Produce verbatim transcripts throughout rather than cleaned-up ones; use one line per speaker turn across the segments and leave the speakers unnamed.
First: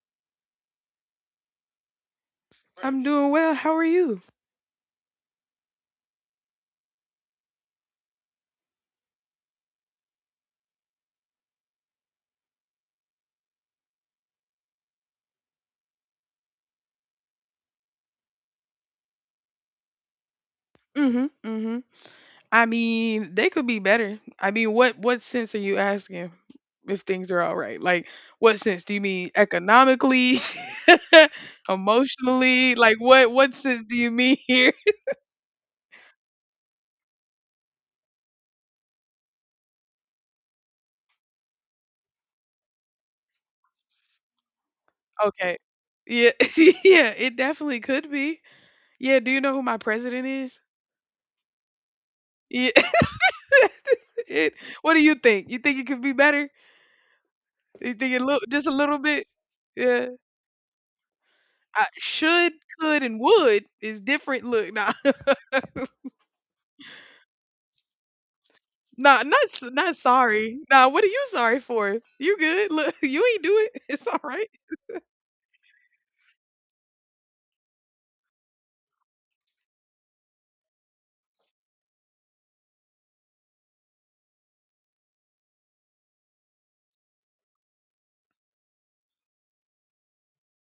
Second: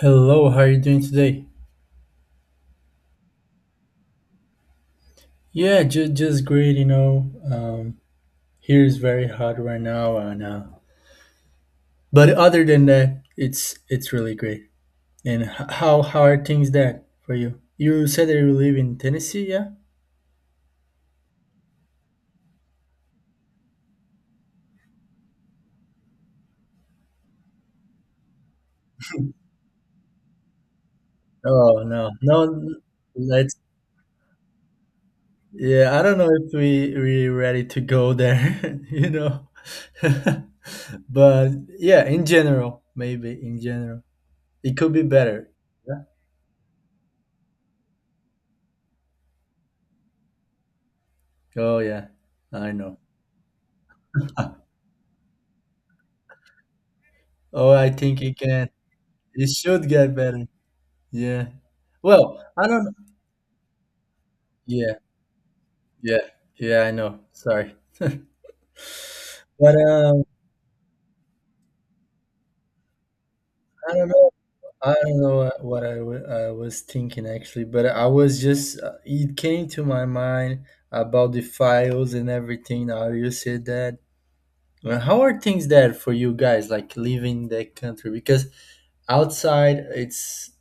Hello, how are you doing today?
I'm doing well. How are you?
Yeah, just just great, you know. Um, here is very hot right now, and uh, but other than that, it's it's really great. And h- how how are things that for you? You said that you live in Tennessee, yeah?
Mhm. Mhm. I mean, they could be better. I mean, what what sense are you asking if things are all right? Like what sense do you mean economically?
Oh no, no,
Emotionally? Like what what
let's.
sense do you mean here?
Yeah, I don't know if we we ready to go there, you know. But yeah, in general, maybe in general, it could be better.
Okay.
Yeah.
Yeah. Yeah, it definitely could be. Yeah, do you know who my president is?
Oh yeah, I
Yeah.
know.
It what do you think? You think it could be better?
Oh, I
You think it
think it
look just
can.
a little bit?
It should
Yeah.
get better. Yeah.
I
Well,
should,
I don't.
could, and would is different. Look, nah.
Yeah, yeah, yeah. I know. Sorry, but
Nah, not s- not
um,
sorry. Nah, what are you sorry for? You good? Look, you ain't do it.
I
It's
don't
all
know.
right.
I don't know what, what I wa- I was thinking actually, but I was just. Uh, it came to my mind about the files and everything. How you said that, Uh, how are things there for you guys, like leaving the country? Because outside, it's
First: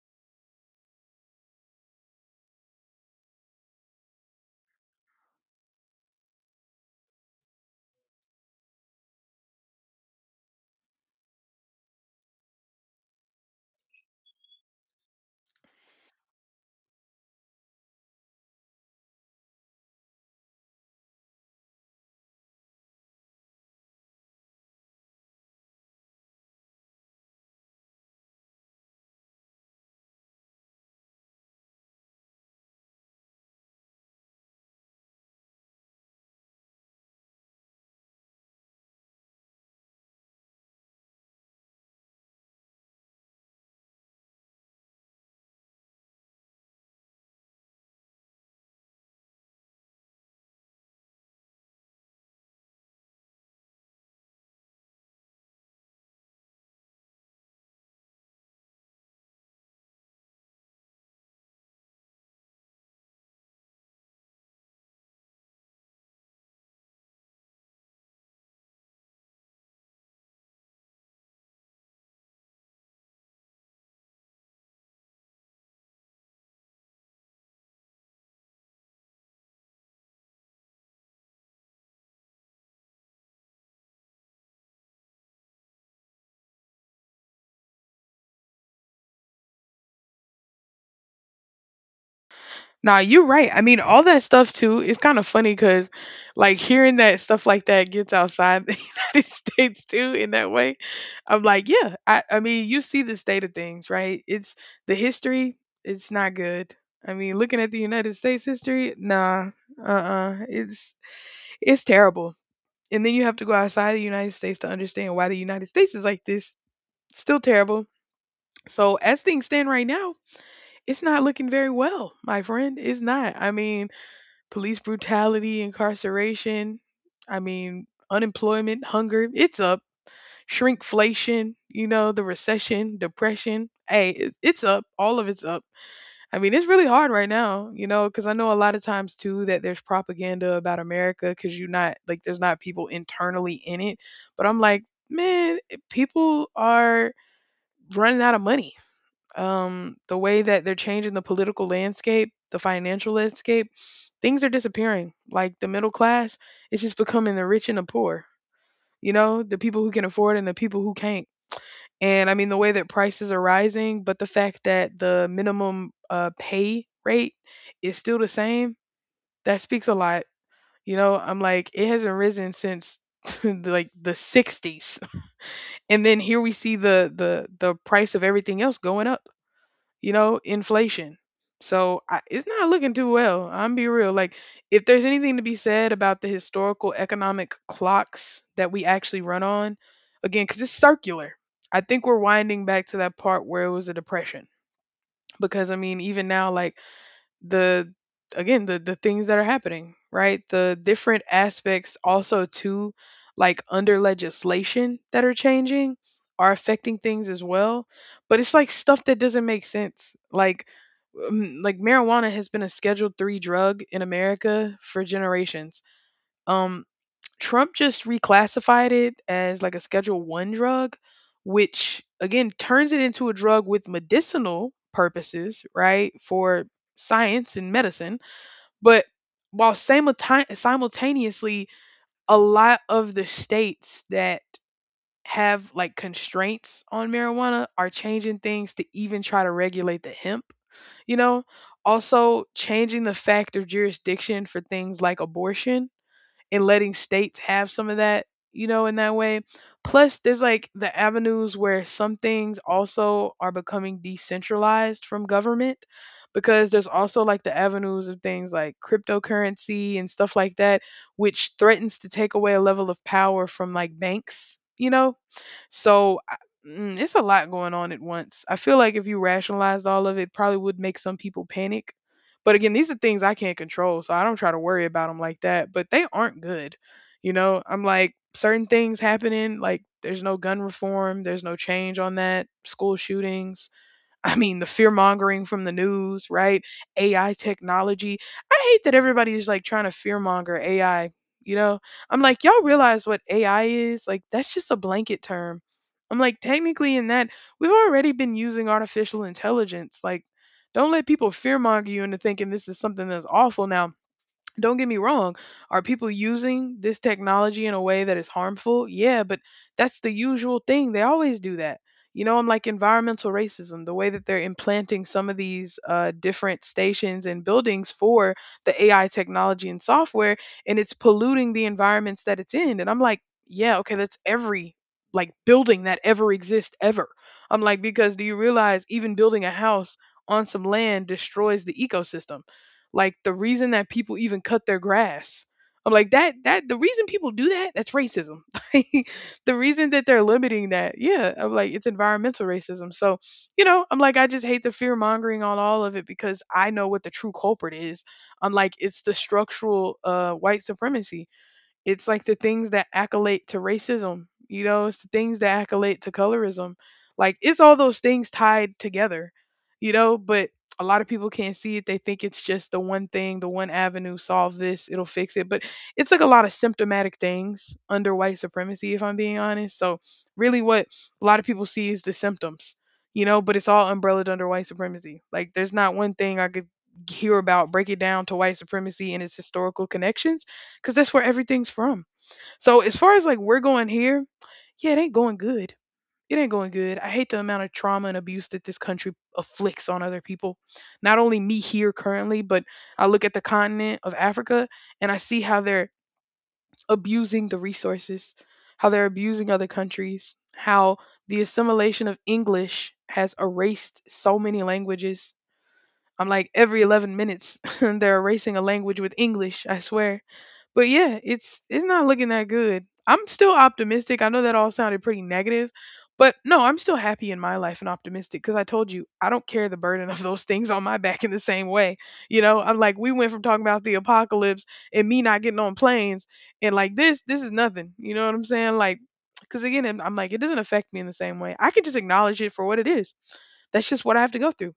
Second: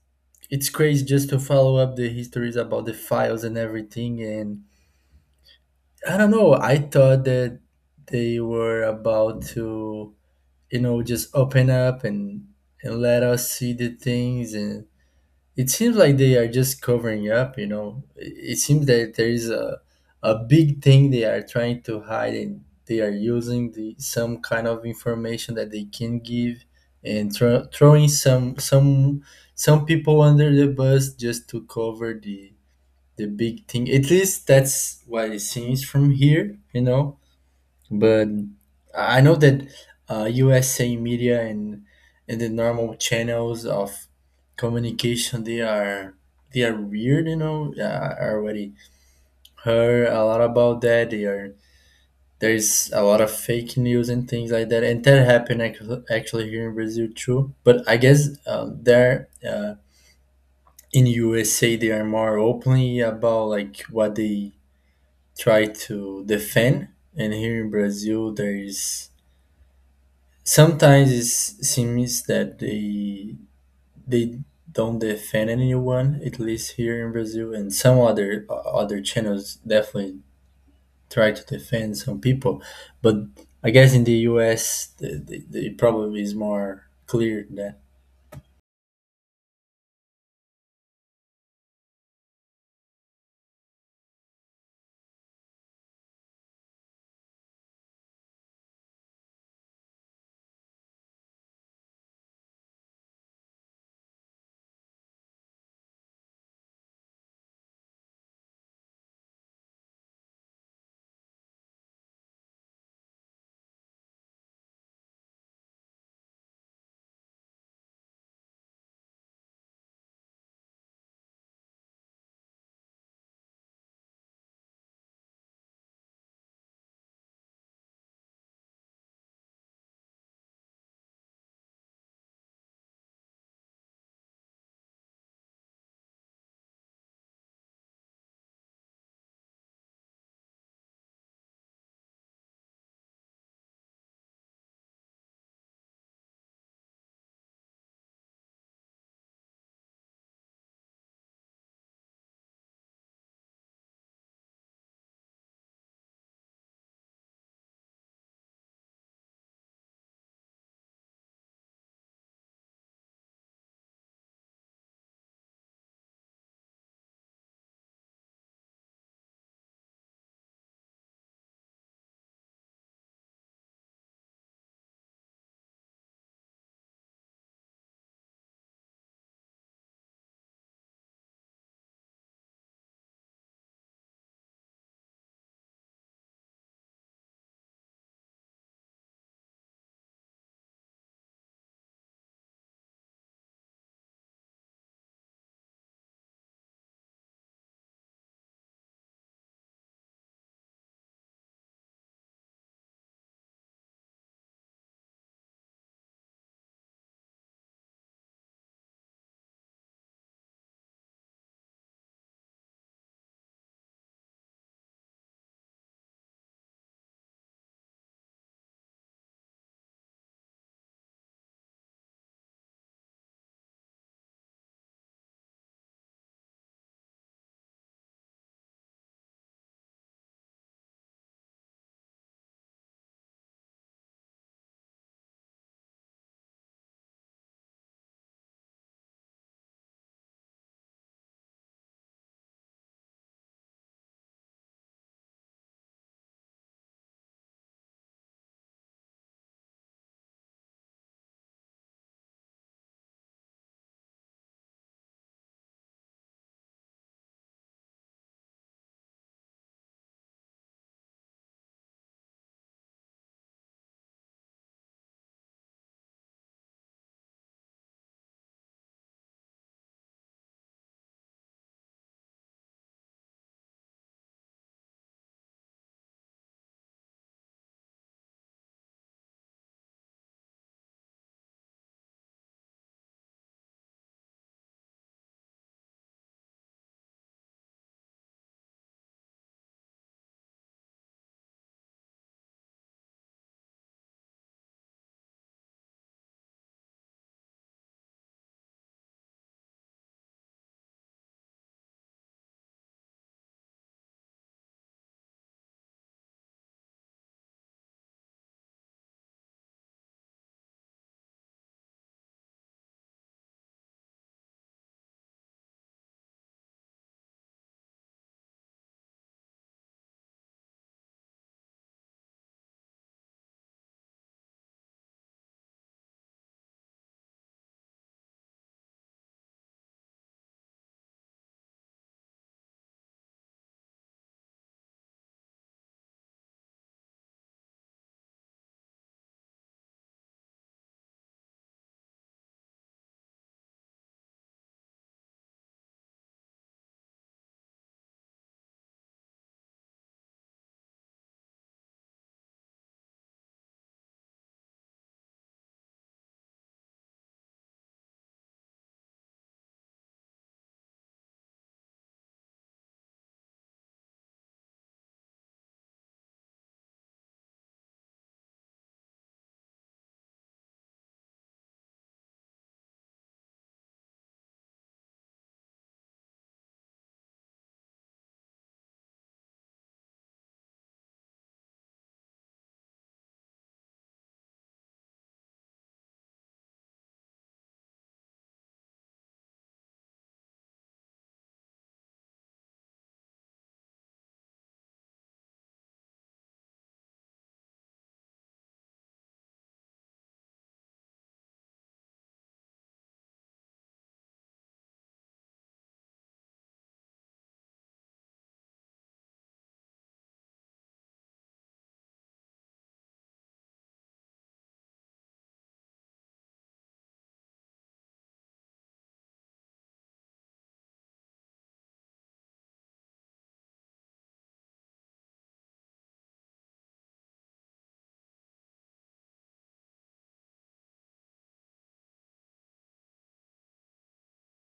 it's crazy just to follow up the histories about the files and everything. And I don't know. I thought that they were about to, you know, just open up and and let us see the things, and it seems like they are just covering up, you know. It it seems that there is a a big thing they are trying to hide, and they are using the some kind of information that they can give, and throw throwing some some some people under the bus just to cover the the big thing, at least that's what it seems from here, you know. But I know that uh, U S A media and and the normal channels of communication, they are they are weird, you know. Uh, I already heard a lot about that. They are there's a lot of fake news and things like that, and that happened ac- actually here in Brazil too. But I guess uh, there uh, in U S A they are more openly about like what they try to defend, and here in Brazil there is sometimes it seems that they they don't defend anyone, at least here in Brazil, and some other uh, other channels definitely try to defend some people. But I guess in the U S the, the, the probably is more clear that
Nah, you're right. I mean, all that stuff too. It's kind of funny because, like, hearing that stuff like that gets outside the United States too. In that way, I'm like, yeah. I I mean, you see the state of things, right? It's the history. It's not good. I mean, looking at the United States history, nah, uh, uh it's it's terrible. And then you have to go outside the United States to understand why the United States is like this. Still terrible. So, as things stand right now, it's not looking very well, my friend. It's not. I mean, police brutality, incarceration, I mean, unemployment, hunger, it's up. Shrinkflation, you know, the recession, depression. Hey, it- it's up. All of it's up. I mean, it's really hard right now, you know, because I know a lot of times too that there's propaganda about America because you're not like there's not people internally in it. But I'm like, man, eh, people are running out of money. Um, the way that they're changing the political landscape, the financial landscape, things are disappearing. Like the middle class is just becoming the rich and the poor, you know, the people who can afford and the people who can't. And I mean, the way that prices are rising, but the fact that the minimum uh, pay rate is still the same, that speaks a lot. You know, I'm like, it hasn't risen since like the sixties. And then here we see the the the price of everything else going up, you know, inflation. So I, it's not looking too well. I'm be real. Like if there's anything to be said about the historical economic clocks that we actually run on, again, because it's circular. I think we're winding back to that part where it was a depression. Because I mean, even now, like the again the the things that are happening, right, the different aspects also too, like under legislation that are changing are affecting things as well, but it's like stuff that doesn't make sense. Like um, like marijuana has been a scheduled three drug in America for generations. um Trump just reclassified it as like a Schedule one drug, which again turns it into a drug with medicinal purposes, right? For science and medicine, but while simulti- simultaneously a lot of the states that have like constraints on marijuana are changing things to even try to regulate the hemp, you know? Also changing the fact of jurisdiction for things like abortion and letting states have some of that, you know, in that way. Plus, there's like the avenues where some things also are becoming decentralized from government because there's also like the avenues of things like cryptocurrency and stuff like that, which threatens to take away a level of power from like banks, you know? So I- mm, it's a lot going on at once. I feel like if you rationalized all of it, probably would make some people panic. But again, these are things I can't control, so I don't try to worry about them like that. But they aren't good. You know, I'm like certain things happening, like there's no gun reform, there's no change on that, school shootings, I mean, the fear mongering from the news, right? A I technology. I hate that everybody is like trying to fear monger A I. You know, I'm like, y'all realize what A I is? Like, that's just a blanket term. I'm like, technically, in that, we've already been using artificial intelligence. Like, don't let people fear monger you into thinking this is something that's awful now. Don't get me wrong, are people using this technology in a way that is harmful? Yeah, but that's the usual thing, they always do that. You know, I'm like, environmental racism, the way that they're implanting some of these uh, different stations and buildings for the AI technology and software, and it's polluting the environments that it's in, and I'm like, yeah, okay, that's every like building that ever exists ever. I'm like, because do you realize even building a house on some land destroys the ecosystem? Like the reason that people even cut their grass. I'm like that that the reason people do that, that's racism. Like the reason that they're limiting that, yeah, I'm like it's environmental racism. So, you know, I'm like I just hate the fear mongering on all of it because I know what the true culprit is. I'm like it's the structural uh white supremacy. It's like the things that accolade to racism, you know, it's the things that accolade to colorism. Like it's all those things tied together, you know, but a lot of people can't see it. They think it's just the one thing, the one avenue, solve this, it'll fix it. But it's like a lot of symptomatic things under white supremacy, if I'm being honest. So really what a lot of people see is the symptoms, you know, but it's all umbrellaed under white supremacy. Like there's not one thing I could hear about, break it down to white supremacy and its historical connections because that's where everything's from. So as far as like we're going here, yeah, it ain't going good. It ain't going good. I hate the amount of trauma and abuse that this country afflicts on other people. Not only me here currently, but I look at the continent of Africa and I see how they're abusing the resources, how they're abusing other countries, how the assimilation of English has erased so many languages. I'm like every eleven minutes they're erasing a language with English, I swear. But yeah, it's it's not looking that good. I'm still optimistic. I know that all sounded pretty negative, but no, I'm still happy in my life and optimistic because I told you I don't carry the burden of those things on my back in the same way. You know, I'm like we went from talking about the apocalypse and me not getting on planes and like this this is nothing. You know what I'm saying? Like because again, I'm I'm like it doesn't affect me in the same way. I can just acknowledge it for what it is. That's just what I have to go through,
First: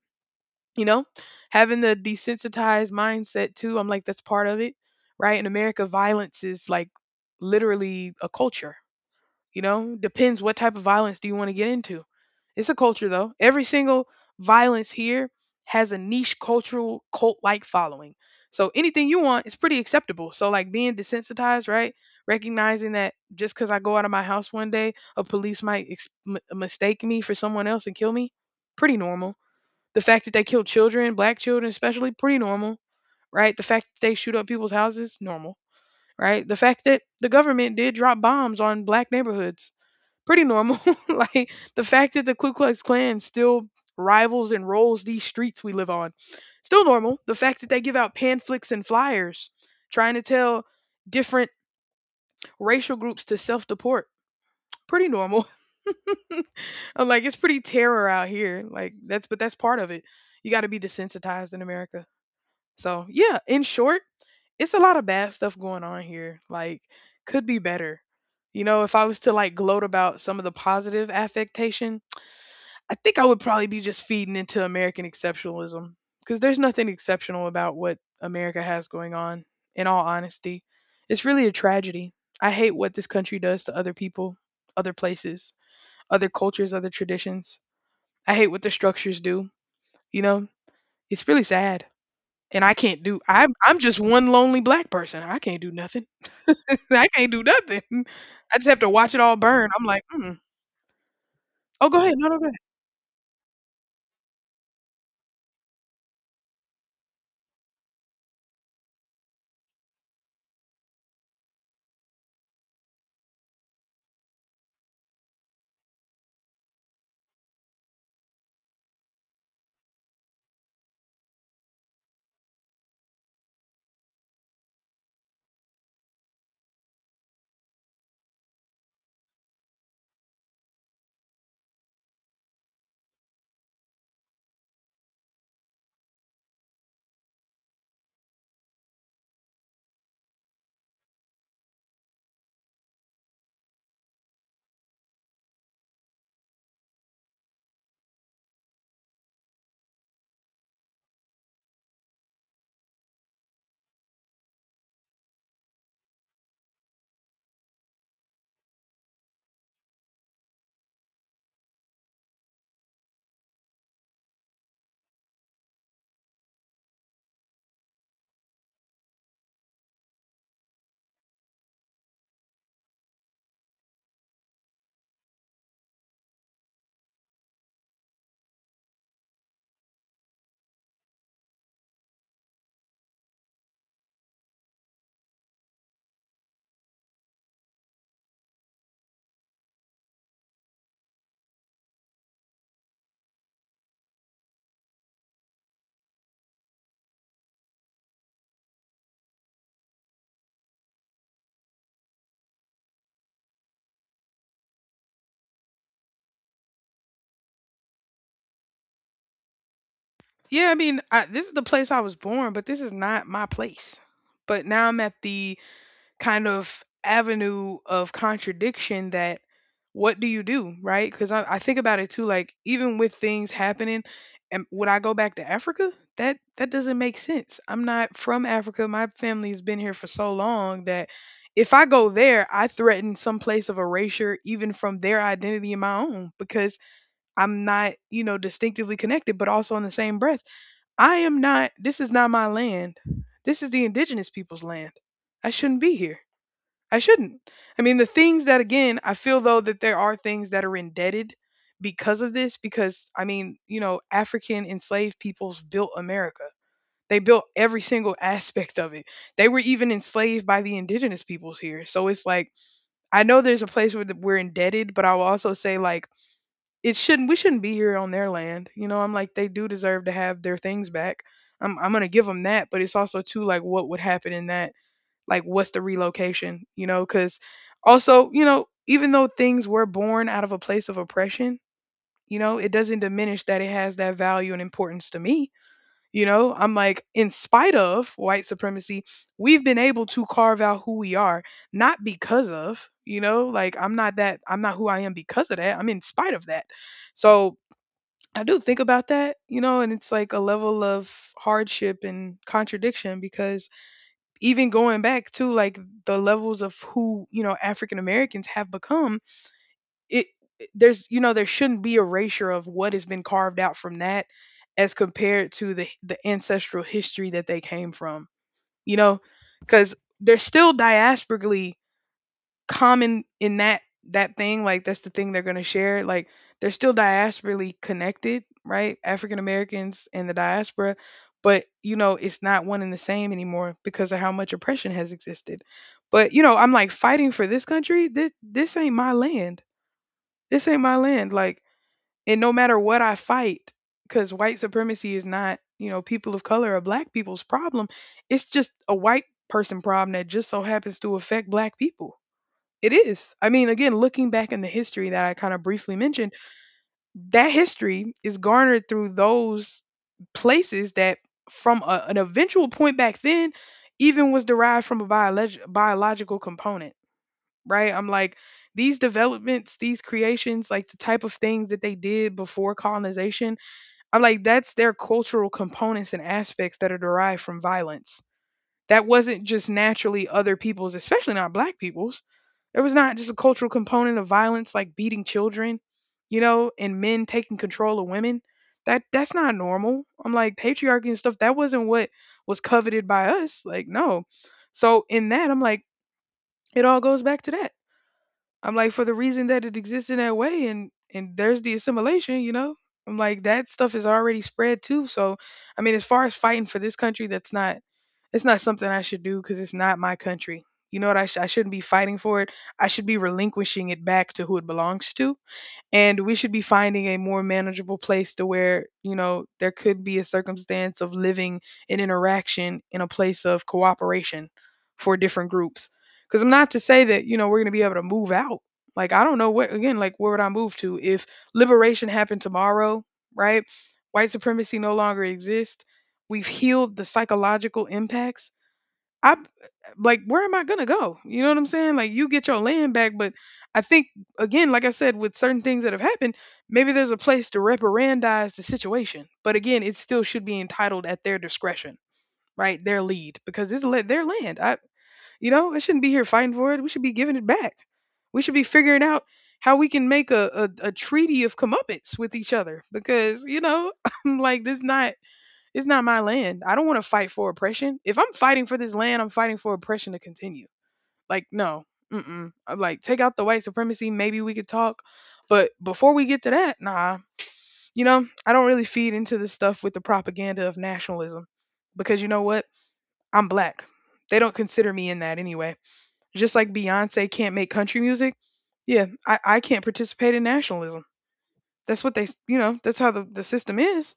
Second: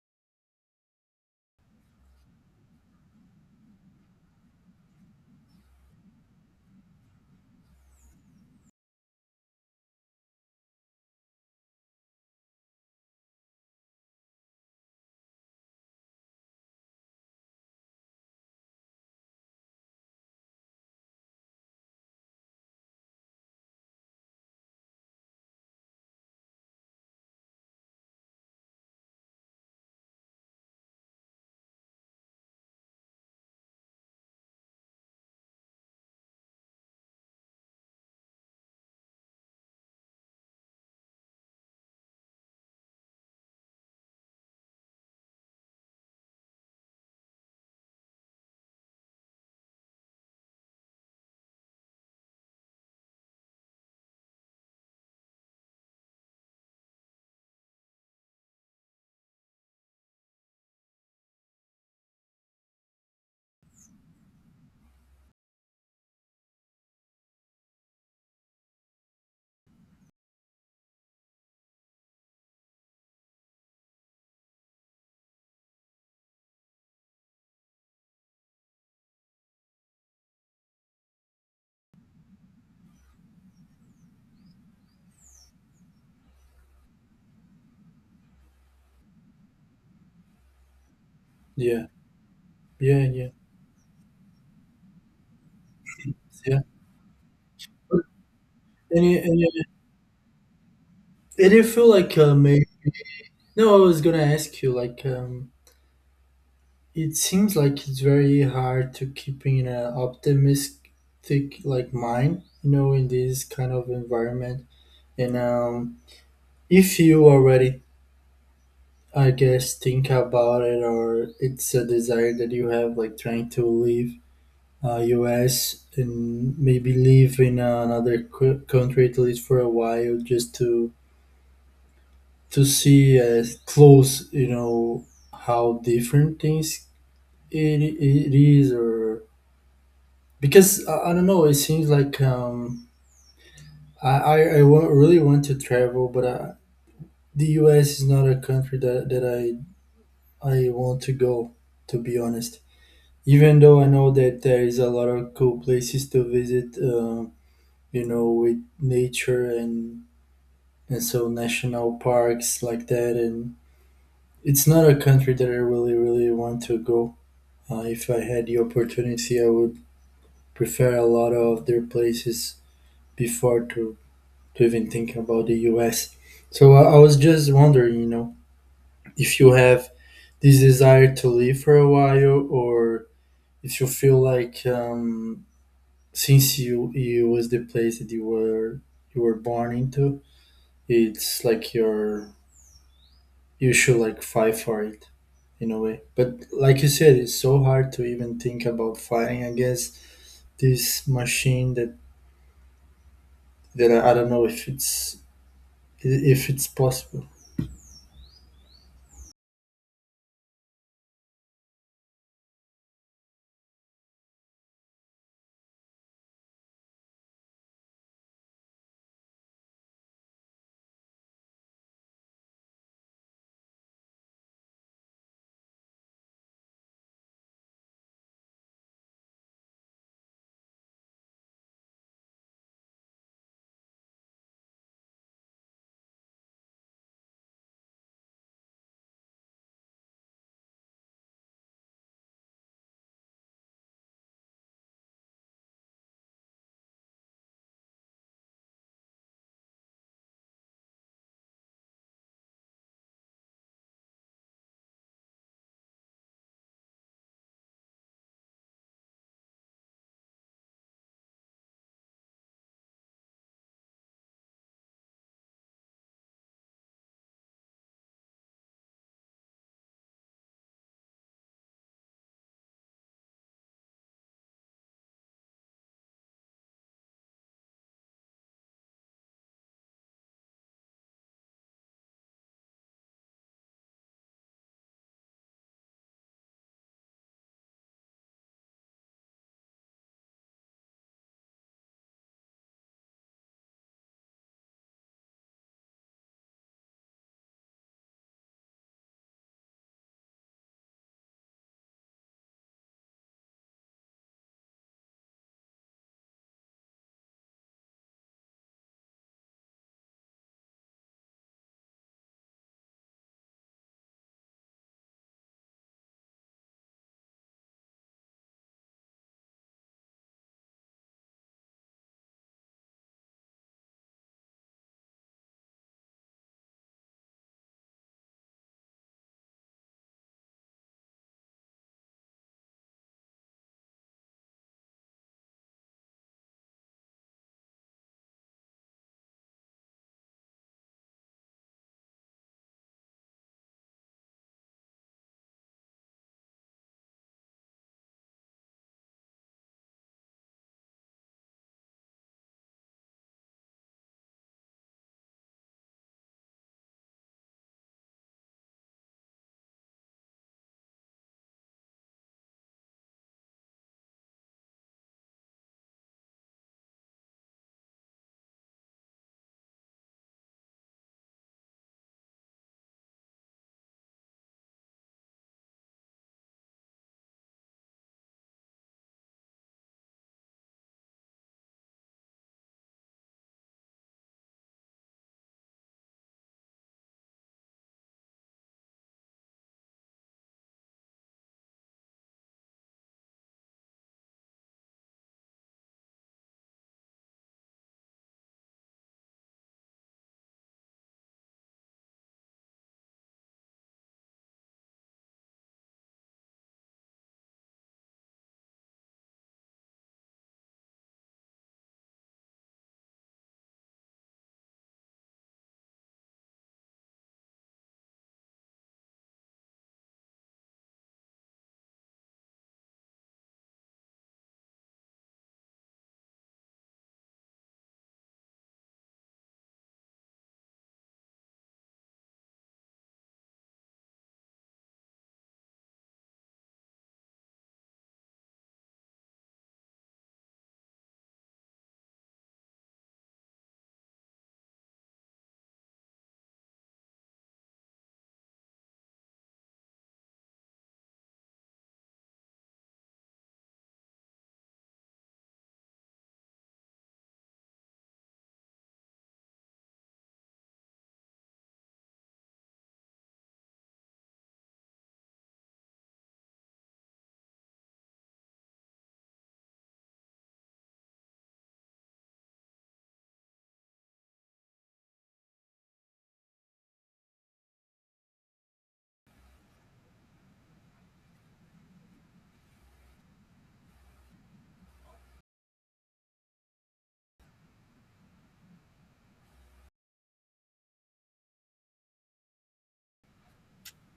you know, having the desensitized mindset too. I'm like that's part of it, right? In America, violence is like literally a culture. You know, depends what type of violence do you want to get into. It's a culture though. Every single violence here has a niche cultural cult like following. So anything you want is pretty acceptable. So like being desensitized, right, recognizing that just because I go out of my house one day a police might ex- m- mistake me for someone else and kill me, pretty normal. The fact that they kill children, black children especially, pretty normal, right? The fact that they shoot up people's houses, normal, right? The fact that the government did drop bombs on black neighborhoods, pretty normal. Like the fact that the Ku Klux Klan still rivals and rolls these streets we live on, still normal. The fact that they give out pamphlets and flyers trying to tell different racial groups to self deport, pretty normal. I'm like, it's pretty terror out here. Like that's, but that's part of it. You got to be desensitized in America. So yeah, in short, it's a lot of bad stuff going on here. Like could be better. You know, if I was to like gloat about some of the positive affectation, I think I would probably be just feeding into American exceptionalism because there's nothing exceptional about what America has going on, in all honesty. It's really a tragedy. I hate what this country does to other people, other places, other cultures, other traditions. I hate what the structures do. You know, it's really
yeah,
sad. And I can't
yeah,
do,
yeah,
I'm I'm just one lonely black person. I can't do nothing.
yeah.
I can't do nothing. I just have to
And
watch
you,
it all
and you,
burn. I'm like, "Mm.
and you feel
Oh, go ahead.
like
No,
uh,
no, go ahead."
maybe no, I was gonna ask you like um, it seems like it's very hard to keep in an optimistic like mind, you know, in this kind of environment. And um, if you already, I guess, think about it, or it's a desire that you have, like trying to leave uh, U S and maybe live in another cou- country at least for a while, just to to see as close, you know, how different things it, it is or because I, I don't know, it seems like um i i, I wa- really want to travel, but uh, the us is not a country that, that I I want to go, to be honest, even though I know that there is a lot of cool places to visit, uh, you know, with nature and and so national parks like that. And it's not a country that I really really want to go, uh, if I had the opportunity I would prefer a lot of their places before to to even think about the U S. So I, I was just wondering, you know, if you have this desire to live for a while, or if you feel like um, since you you was the place that you were you were born into, it's like your you should like fight for it in a way. But like you said, it's so hard to even think about fighting against this machine that that I I don't know if it's if it's possible.
Yeah, I mean, I this is the place I was born, but this is not my place. But now I'm at the kind of avenue of contradiction. That what do you do, right? Because I, I think about it too, like even with things happening and would I go back to Africa? That that doesn't make sense. I'm not from Africa. My family has been here for so long that if I go there I threaten some place of erasure even from their identity and my own, because I'm not, you know, distinctively connected, but also in the same breath I am not. This is not my land. This is the indigenous people's land. I shouldn't be here. I shouldn't. I mean, the things that, again, I feel though that there are things that are indebted because of this, because, I mean, you know, African enslaved peoples built America. They built every single aspect of it. They were even enslaved by the indigenous peoples here. So it's like, I know there's a place where th- we're indebted, but I will also say, like, it shouldn't, we shouldn't be here on their land. You know, I'm like, they do deserve to have their things back. I'm, I'm going to give them that, but it's also, too, like, what would happen in that, like what's the relocation? You know, because also, you know, even though things were born out of a place of oppression, you know, it doesn't diminish that it has that value and importance to me. You know, I'm like, in spite of white supremacy, we've been able to carve out who we are, not because of, you know, like i'm not that I'm not who I am because of that. I'm in spite of that. So I do think about that, you know, and it's like a level of hardship and contradiction, because even going back to like the levels of who, you know, African Americans have become, it, there's, you know, there shouldn't be erasure of what has been carved out from that as compared to the the ancestral history that they came from. You know, because they're still diasporically common in that, that thing like that's the thing they're going to share. Like they're still diasporally connected, right? African Americans and the diaspora. But you know, it's not one and the same anymore because of how much oppression has existed. But you know, I'm like, fighting for this country, this this ain't my land. This ain't my land. Like, and no matter what I fight, because white supremacy is not, you know, people of color or black people's problem. It's just a white person problem that just so happens to affect black people. It is. I mean, again, looking back in the history that I kind of briefly mentioned, that history is garnered through those places that from a, an eventual point back then even was derived from a biolog- biological component. Right, I'm like, these developments, these creations, like the type of things that they did before colonization, I'm like, that's their cultural components and aspects that are derived from violence. That wasn't just naturally other people's, especially not black people's. There was not just a cultural component of violence like beating children, you know, and men taking control of women. That that's not normal. I'm like, patriarchy and stuff, that wasn't what was coveted by us. Like, no. So in that I'm like, it all goes back to that. I'm like, for the reason that it exists in that way, and and there's the assimilation, you know. I'm like, that stuff is already spread too. So, I mean, as far as fighting for this country, that's not, it's not something I should do because it's not my country. You know what? I sh- I shouldn't be fighting for it. I should be relinquishing it back to who it belongs to, and we should be finding a more manageable place, to where you know there could be a circumstance of living, an interaction in a place of cooperation for different groups. Because I'm not to say that, you know, we're going to be able to move out. Like I don't know what, again, like where would I move to if liberation happened tomorrow? Right, white supremacy no longer exists, we've healed the psychological impacts, I, like where am I gonna go? You know what I'm saying? Like you get your land back, but I think, again, like I said, with certain things that have happened, maybe there's a place to reparandize the situation. But again, it still should be entitled at their discretion, right? Their lead, because it's le- their land. I, you know, I shouldn't be here fighting for it. We should be giving it back. We should be figuring out how we can make a, a, a treaty of comeuppance with each other, because you know, I'm like, this not, it's not my land. I don't want to fight for oppression. If I'm fighting for this land, I'm fighting for oppression to continue. Like, no, mm-mm. I'm like, take out the white supremacy. Maybe we could talk. But before we get to that, nah, you know, I don't really feed into this stuff with the propaganda of nationalism, because you know what? I'm black. They don't consider me in that anyway. Just like Beyonce can't make country music. Yeah, I, I can't participate in nationalism. That's what they, you know, that's how the, the system is.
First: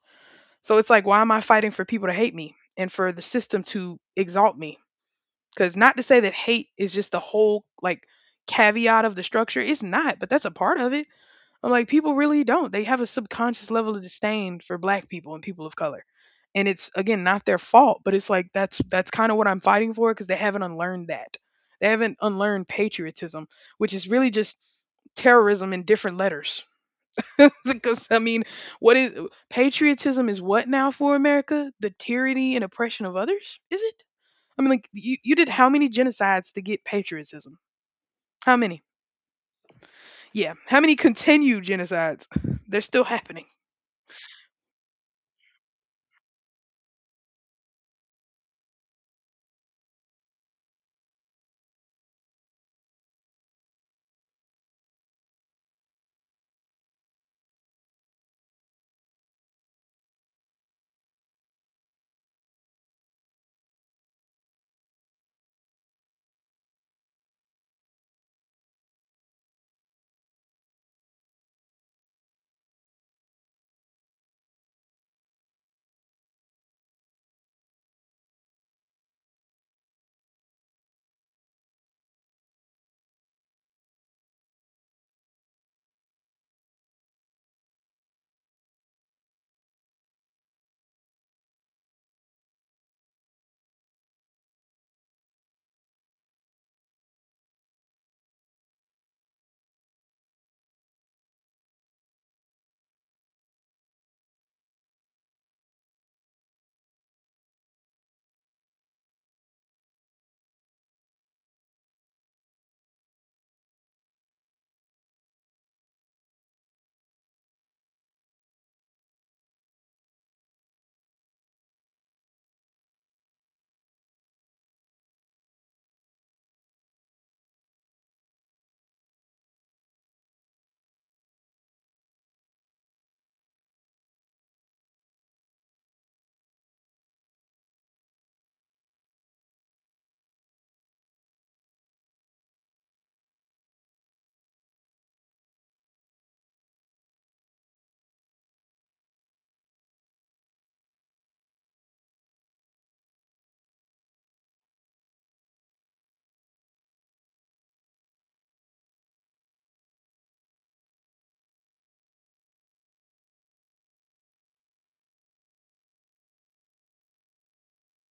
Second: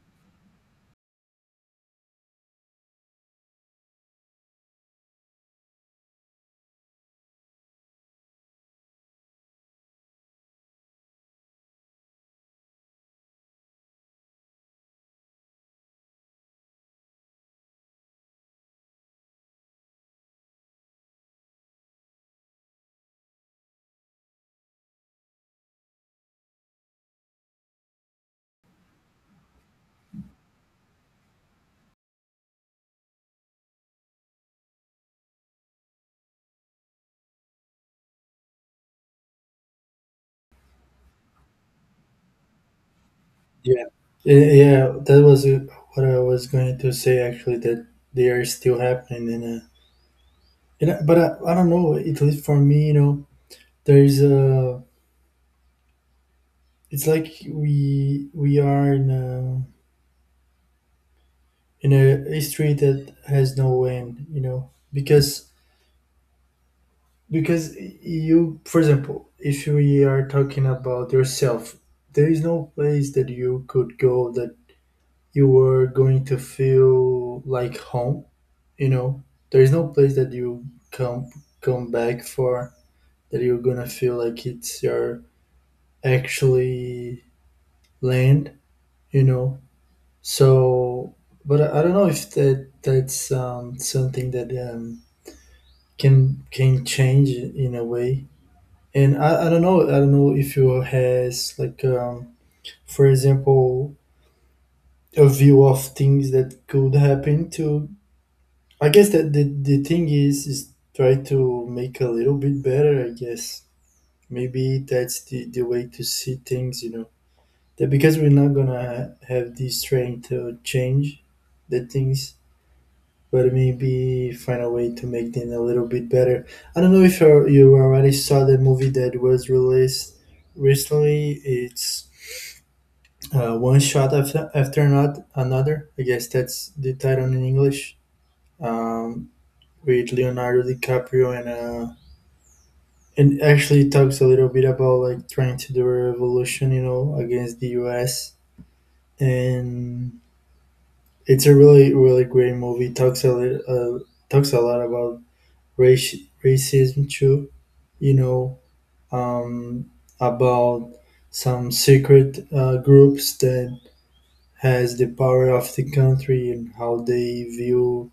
So it's like, why am I fighting for people to hate me and for the system to exalt me? Because not to say that hate is just the whole like caveat of the structure, it's not, but that's a part of it. I'm like, people really don't. They have a subconscious level of disdain for black people and people of color. And it's again not their fault, but it's like that's that's kind of what I'm fighting for because they haven't unlearned that. They haven't unlearned patriotism, which is really just terrorism in different letters. Because I mean, what is patriotism is what now for America? The tyranny and oppression of others, is it? I mean, like you, you did how many genocides to get patriotism? How many? Yeah, how many continued genocides? They're still happening.
Yeah, Eh, yeah, that was uh, what I was going to say actually. That they are still happening, and uh, and I- but I, I don't know. At least for me, you know, there's a. It's like we we are in a in a history that has no end, you know, because because you, for example, if we are talking about yourself, there is no place that you could go that you were going to feel like home. You know, there is no place that you come come back for that you're gonna feel like it's your actually land. You know, so but I, I don't know if that that's um, something that um, can can change in a way. And I, I don't know, I don't know if you has like um, for example a view of things that could happen to I guess that the, the thing is is try to make a little bit better, I guess. Maybe that's the, the way to see things, you know. That because we're not gonna have the strength to change the things, but maybe find a way to make them a little bit better. I don't know if you you already saw the movie that was released recently. It's uh, one shot after, after not another. I guess that's the title in English. Um, with Leonardo DiCaprio, and uh, and actually talks a little bit about like trying to do a revolution, you know, against the U S And it's a really really great movie. Talks a lit- uh, talks a lot about race racism too, you know, um, about some secret uh, groups that has the power of the country and how they view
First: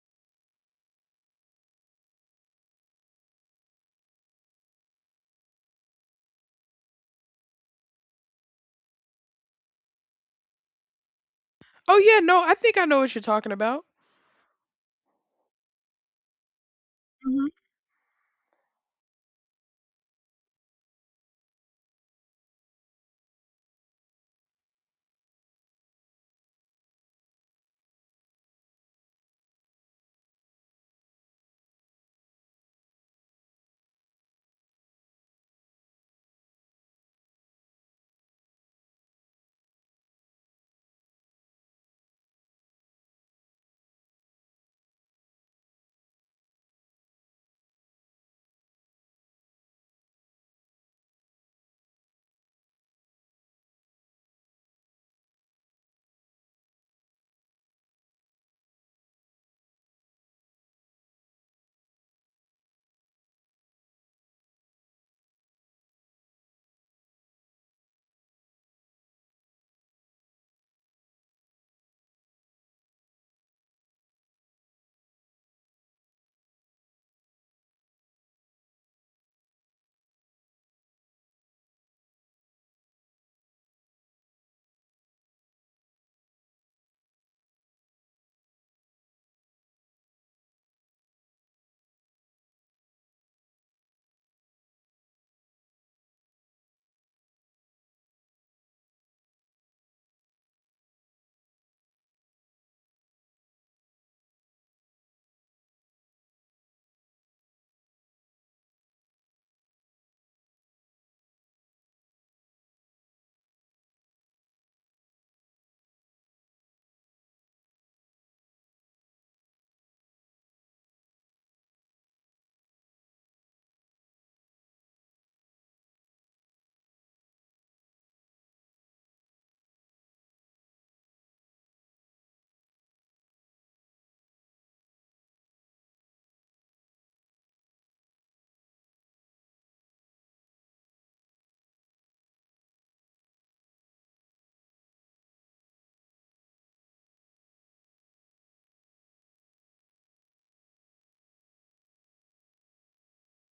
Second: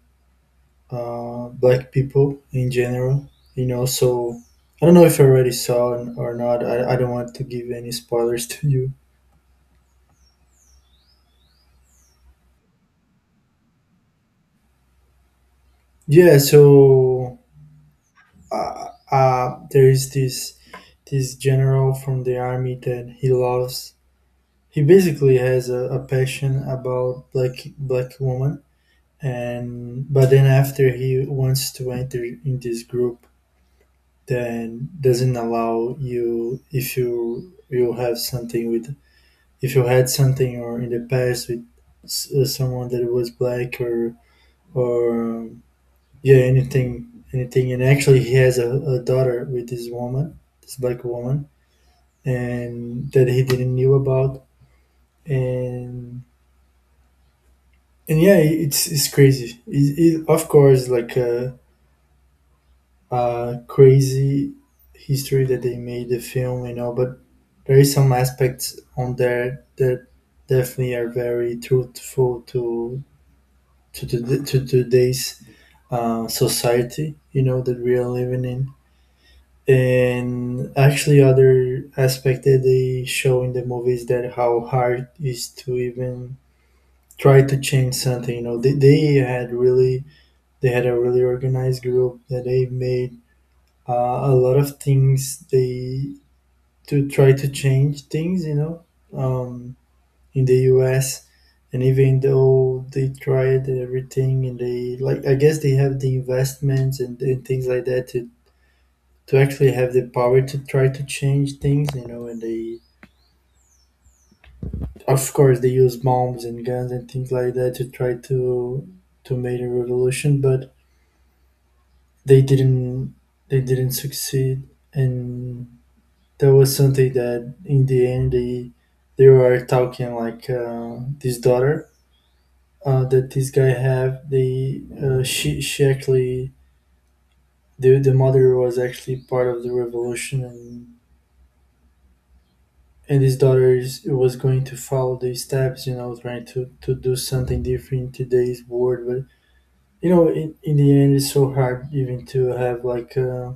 uh, black people in general, you know. So I don't know if you already saw it or not, I, I don't want to give any spoilers to you.
Oh yeah, no, I think I know what you're talking about.
Yeah, so
Hmm.
uh, uh, there is this this general from the army that he loves. He basically has a, a passion about black black woman. And but then after he wants to enter in this group, then doesn't allow you if you you have something with if you had something or in the past with s- uh, someone that was black or or um, yeah, anything anything. And actually he has a, a daughter with this woman, this black woman, and that he didn't knew about. and and yeah, it's it's crazy, it, it, of course like a, a crazy history that they made the film, you know. But there is some aspects on there that definitely are very truthful to to, to, to today's uh, society, you know, that we are living in. And actually other aspect that they show in the movie is that how hard it is to even try to change something, you know. they, they had really they had a really organized group that they made uh, a lot of things they to try to change things, you know, um, in the U S. And even though they tried everything, and they like, I guess they have the investments and, and things like that to, to actually have the power to try to change things, you know. And they, of course, they use bombs and guns and things like that to try to to make a revolution, but they didn't they didn't succeed. And that was something that in the end they they were talking like uh, this daughter uh, that this guy have, they uh, she she actually the the mother was actually part of the revolution, and and his daughter is, was going to follow these steps, you know, trying to to do something different in today's world. But you know, in, in the end it's so hard even to have like a,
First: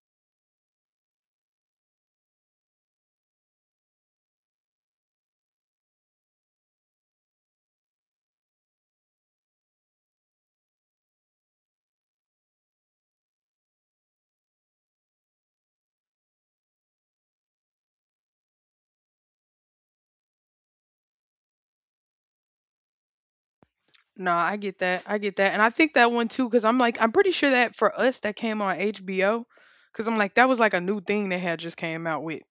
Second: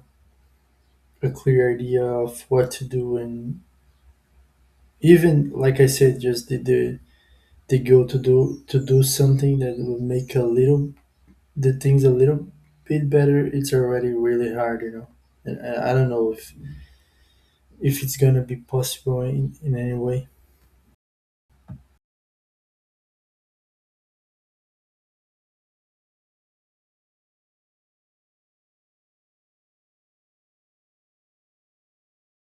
a clear idea of what to do. And even like I said, just the the, the go to do to do something that will make a little the things a little bit better, it's already really hard, you know. And I I don't know if if it's gonna be possible in, in any way.
No, I get that. I get that, and I think that one too, because I'm like, I'm pretty sure that for us that came on H B O, because I'm like, that was like a new thing they had just came out with,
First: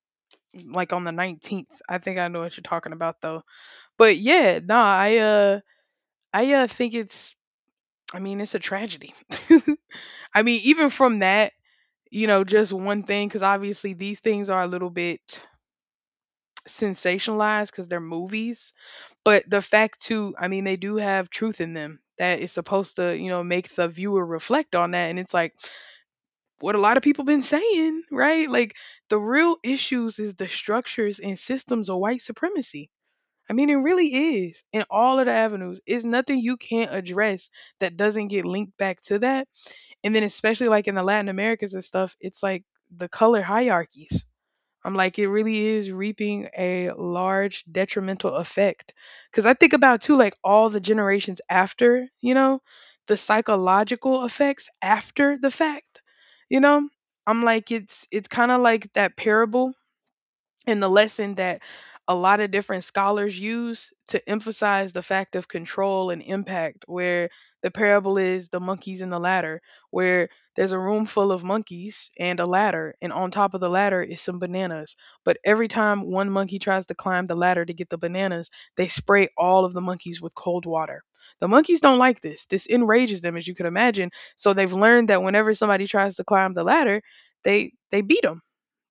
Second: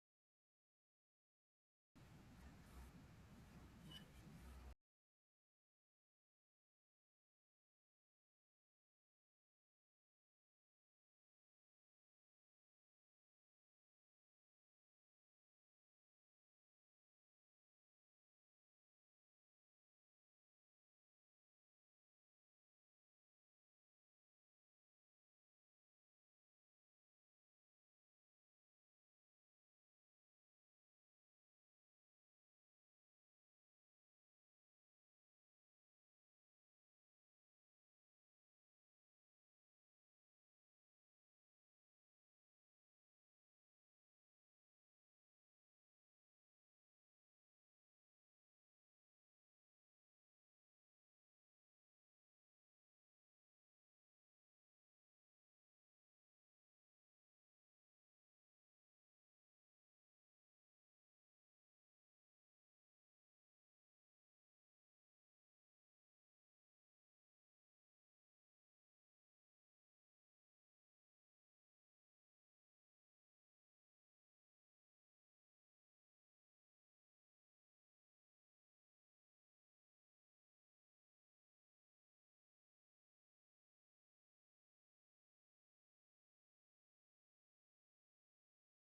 like on the nineteenth. I think I know what you're talking about though. But yeah, nah, I uh I uh think it's, I mean, it's a tragedy. I mean, even from that, you know, just one thing cuz obviously these things are a little bit sensationalized cuz they're movies, but the fact too, I mean, they do have truth in them that is supposed to, you know, make the viewer reflect on that, and it's like what a lot of people been saying, right? Like the real issues is the structures and systems of white supremacy. I mean, it really is in all of the avenues. It's nothing you can't address that doesn't get linked back to that. And then, especially like in the Latin Americas and stuff, it's like the color hierarchies. I'm like, it really is reaping a large detrimental effect. Cause I think about too, like all the generations after, you know, the psychological effects after the fact, you know, I'm like, it's, it's kind of like that parable and the lesson that a lot of different scholars use to emphasize the fact of control and impact, where the parable is the monkeys and the ladder, where there's a room full of monkeys and a ladder, and on top of the ladder is some bananas. But every time one monkey tries to climb the ladder to get the bananas, they spray all of the monkeys with cold water. The monkeys don't like this this enrages them, as you could imagine. So they've learned that whenever somebody tries to climb the ladder, they they beat 'em,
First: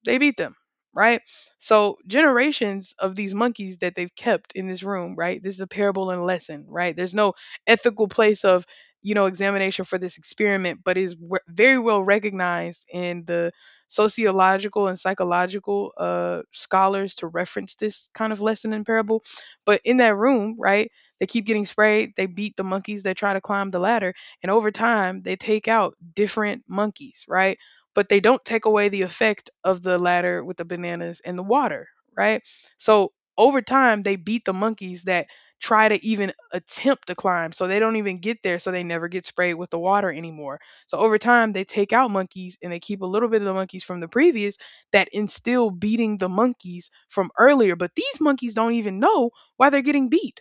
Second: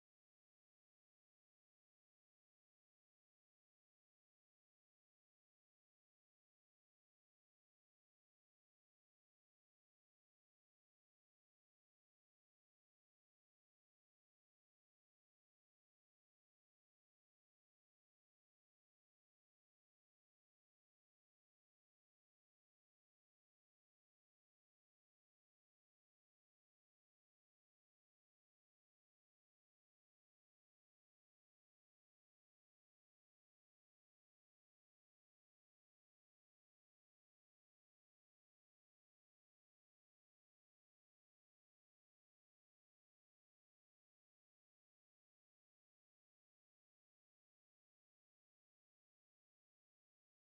they beat them, right? So generations of these monkeys that they've kept in this room, right? This is a parable and a lesson, right? There's no ethical place of, you know, examination for this experiment, but is w- very well recognized in the sociological and psychological uh, scholars to reference this kind of lesson and parable. But in that room, right? They keep getting sprayed. They beat the monkeys that try to climb the ladder. And over time, they take out different monkeys, right? But they don't take away the effect of the ladder with the bananas and the water, right? So over time, they beat the monkeys that try to even attempt to climb. So they don't even get there. So they never get sprayed with the water anymore. So over time, they take out monkeys and they keep a little bit of the monkeys from the previous that instill beating the monkeys from earlier. But these monkeys don't even know why they're getting beat.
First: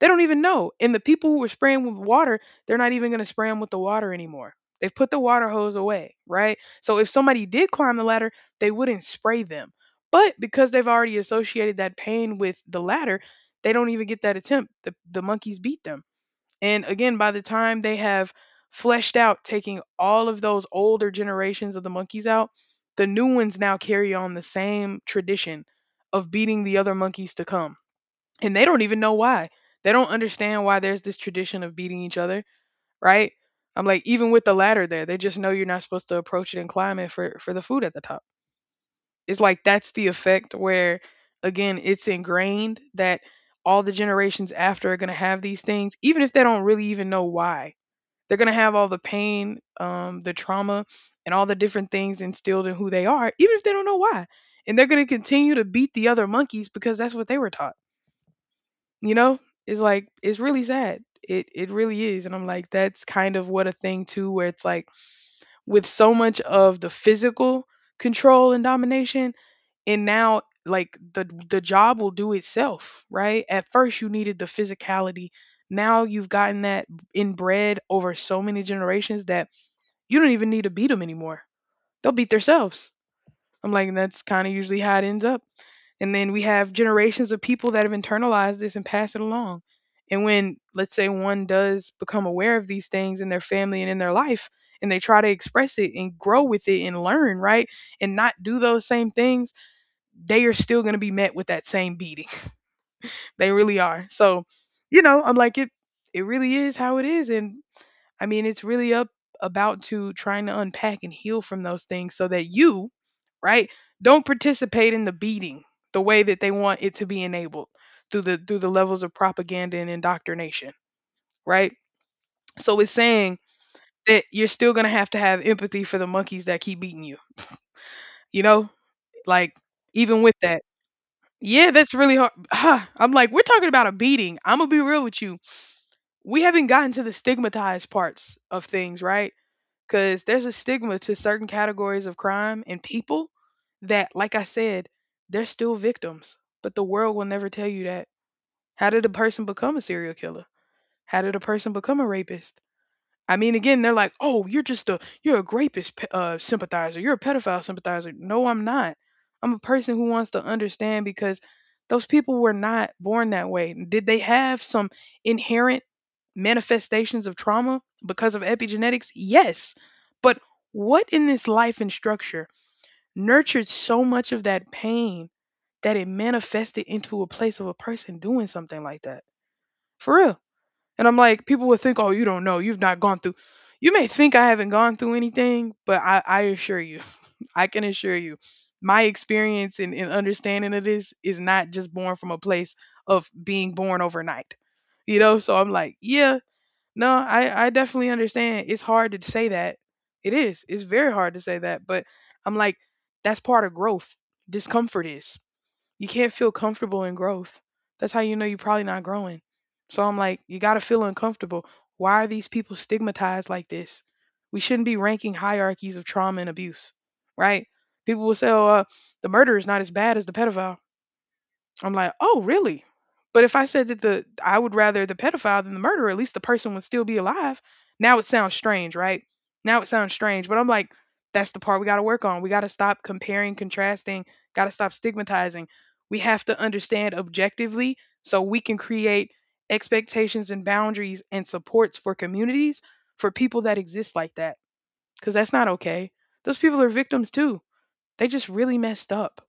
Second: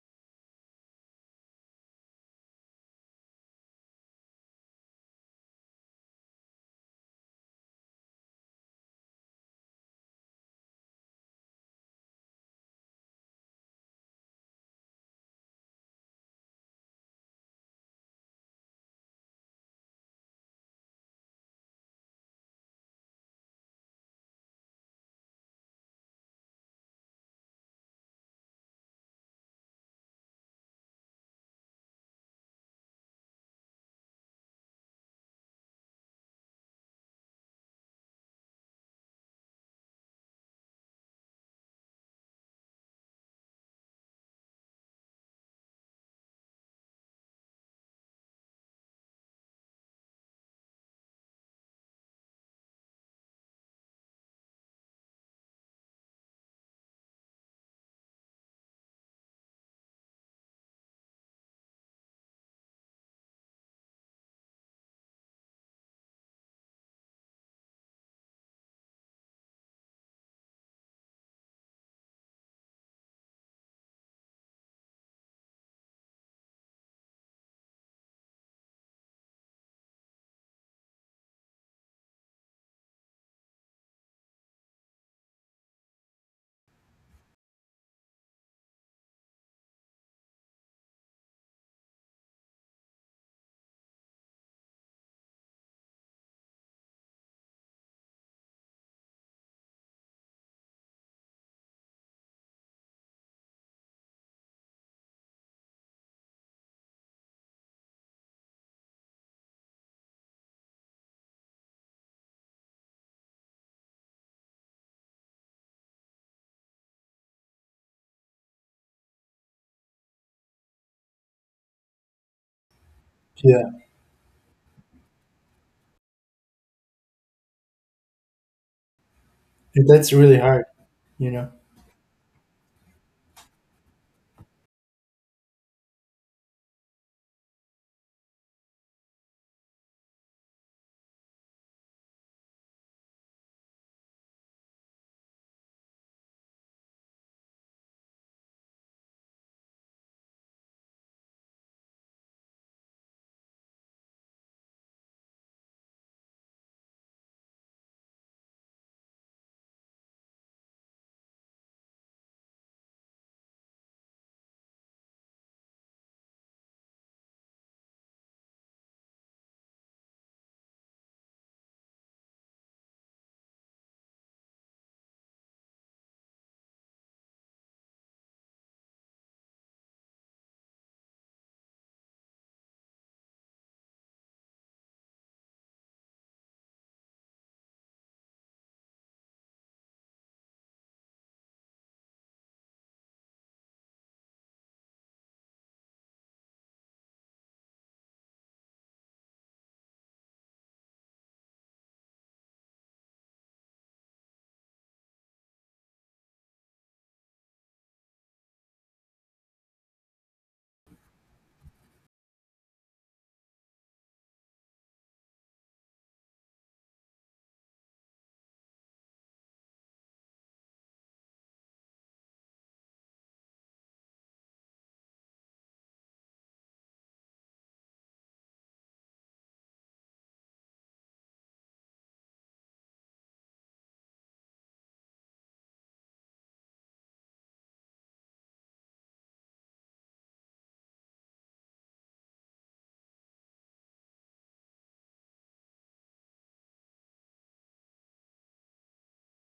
They don't even know. And the people who were spraying with water, they're not even going to spray them with the water anymore. They've put the water hose away, right? So if somebody did climb the ladder, they wouldn't spray them. But because they've already associated that pain with the ladder, they don't even get that attempt. The, the monkeys beat them. And again, by the time they have fleshed out, taking all of those older generations of the monkeys out, the new ones now carry on the same tradition of beating the other monkeys to come. And they don't even know why. They don't understand why there's this tradition of beating each other, right? I'm like, even with the ladder there, they just know you're not supposed to approach it and climb it for for the food at the top. It's like that's the effect where, again, it's ingrained that all the generations after are gonna have these things, even if they don't really even know why. They're gonna have all the pain, um, the trauma, and all the different things instilled in who they are, even if they don't know why. And they're gonna continue to beat the other monkeys because that's what they were taught. You know, it's like it's really sad. It it really is, and I'm like, that's kind of what a thing too, where it's like with so much of the physical control and domination, and now like the the job will do itself, right? At first you needed the physicality. Now you've gotten that inbred over so many generations that you don't even need to beat them anymore. They'll beat themselves. I'm like, and that's kind of usually how it ends up. And then we have generations of people that have internalized this and pass it along. And when, let's say, one does become aware of these things in their family and in their life, and they try to express it and grow with it and learn, right? And not do those same things, they are still going to be met with that same beating. They really are. So, you know, I'm like, it, it really is how it is. And I mean, it's really up about to trying to unpack and heal from those things so that you, right, don't participate in the beating the way that they want it to be enabled through the through the levels of propaganda and indoctrination, right? So it's saying
Yeah,
that you're still going to have to have empathy for the monkeys that keep beating you. You know? Like
and that's
even with
really
that.
hard, you know.
Yeah, that's really hard. Huh. I'm like, we're talking about a beating. I'm going to be real with you. We haven't gotten to the stigmatized parts of things, right? Because there's a stigma to certain categories of crime and people that, like I said, they're still victims, but the world will never tell you that. How did a person become a serial killer? How did a person become a rapist? I mean, again, they're like, "Oh, you're just a you're a rapist pe- uh, sympathizer. You're a pedophile sympathizer." No, I'm not. I'm a person who wants to understand, because those people were not born that way. Did they have some inherent manifestations of trauma because of epigenetics? Yes. But what in this life and structure nurtured so much of that pain that it manifested into a place of a person doing something like that? For real. And I'm like, people would think, oh, you don't know. You've not gone through. You may think I haven't gone through anything, but I, I assure you, I can assure you, my experience and, and understanding of this is not just born from a place of being born overnight. You know, so I'm like, yeah, no, I, I definitely understand. It's hard to say that. It is. It's very hard to say that. But I'm like, that's part of growth. Discomfort is you can't feel comfortable in growth. That's how you know you're probably not growing. So I'm like, you got to feel uncomfortable. Why are these people stigmatized like this? We shouldn't be ranking hierarchies of trauma and abuse, right? People will say, oh, uh, the murderer is not as bad as the pedophile. I'm like, oh, really? But if I said that the I would rather the pedophile than the murderer, at least the person would still be alive. Now it sounds strange, right? Now it sounds strange, but I'm like, that's the part we got to work on. We got to stop comparing, contrasting, got to stop stigmatizing. We have to understand objectively so we can create expectations and boundaries and supports for communities for people that exist like that, because that's not okay. Those people are victims too. They just really messed up,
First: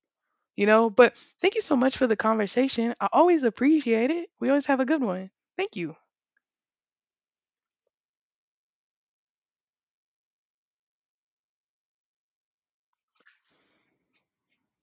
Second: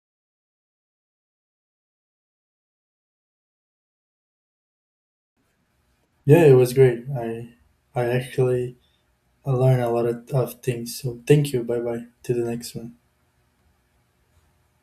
you know? But thank you so much for the conversation. I always appreciate it. We always have a good one. Thank you.
Yeah, it was great. I I actually learned a lot of, of things. So thank you. Bye bye. To the next one.